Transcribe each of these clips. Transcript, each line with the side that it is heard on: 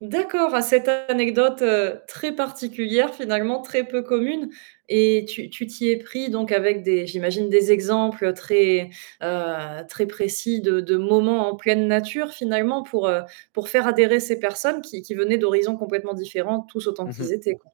right: D'accord, à cette anecdote, heu, très particulière, finalement, très peu commune et tu tu t'y es pris donc avec des j'imagine, des exemples, très, heu, très précis de de moments en pleine nature, finalement, pour, heu, pour faire adhérer ces personnes qui qui venaient d'horizons complètement différents, tous autant
left: Mmh mh.
right: qu'ils étaient, quoi?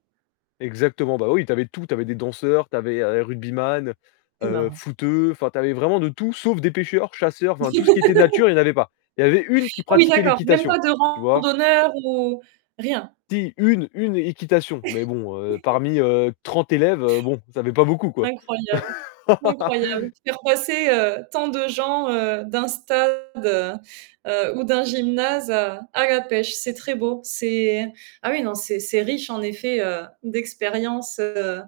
left: Exactement, bah, oui, tu avais tout, tu avais des danseurs, tu avais, heu, rugbyman,
right: C'est
left: heu,
right: marrant.
left: footeux, enfin, tu avais vraiment de tout, sauf des pêcheurs, chasseurs, enfin, tout ce qui était nature, il y en avait pas. Il y avait 1 qui
right: Ah oui,
left: pratiquait
right: d'accord, même
left: l'équitation,
right: pas de
left: tu vois?
right: randonneur, ou rien!
left: Si 1-1 équitation, mais bon, heu, parmi, heu, 30 élèves, heu, bon, ça fait pas beaucoup, quoi.
right: Incroyable! Incroyable! Faire passer, heu, tant de gens, heu, d'un stade, heu, ou d'un gymnase à à la pêche. C'est très beau, c'est ah, oui, non, c'est c'est riche, en effet, heu, d'expérience, heu,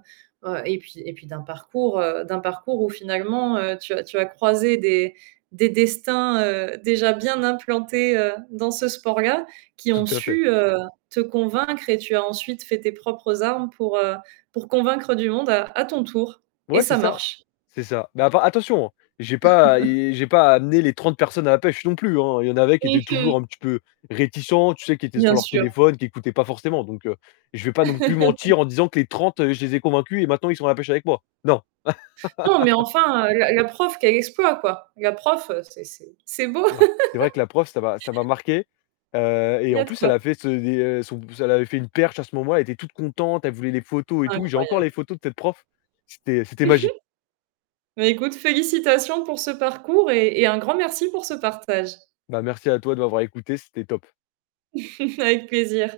right: heu, et puis et puis d'un parcours, heu, d'un parcours où finalement, heu, tu as tu as croisé des des destins, heu, déjà bien implantés, heu, dans ce sport-là, qui
left: Tout
right: ont
left: à fait.
right: su, heu, te convaincre et tu as ensuite fait tes propres armes pour, heu, pour convaincre du monde à à ton tour et
left: Ouais, c'est
right: ça
left: ça
right: marche!
left: c'est ça mais appar attention, hein, j'ai pas et j'ai pas amené les 30 personnes à la pêche non plus, hein, il y en avait qui
right: Mmh
left: étaient
right: mh.
left: toujours un petit peu réticents, tu sais, qui étaient sur
right: Bien
left: leur
right: sûr.
left: téléphone, qui écoutaient pas forcément, donc heu, je vais pas non plus mentir en disant que les 30 je les ai convaincus et maintenant, ils sont à la pêche avec moi, non!
right: Non, mais enfin, heu, la la prof, quel exploit, quoi! La prof, heu, c'est c'est c'est beau!
left: Ouais, c'est vrai que la prof, ça m'a ça m'a marqué, heu,
right: Il
left: et
right: y
left: en
right: a de
left: plus, elle
right: quoi.
left: a fait ce et son p elle avait fait une perche, à ce moment-là. Elle était toute contente, elle voulait les photos, et tout. J'ai encore
right: Incroyable!
left: les photos de cette prof, c'était c'était
right: Mmh mh.
left: magique!
right: Ben, écoute, félicitations pour ce parcours et et un grand merci pour ce partage.
left: Bah, merci à toi, de m'avoir écouté, c'était top.
right: Avec plaisir!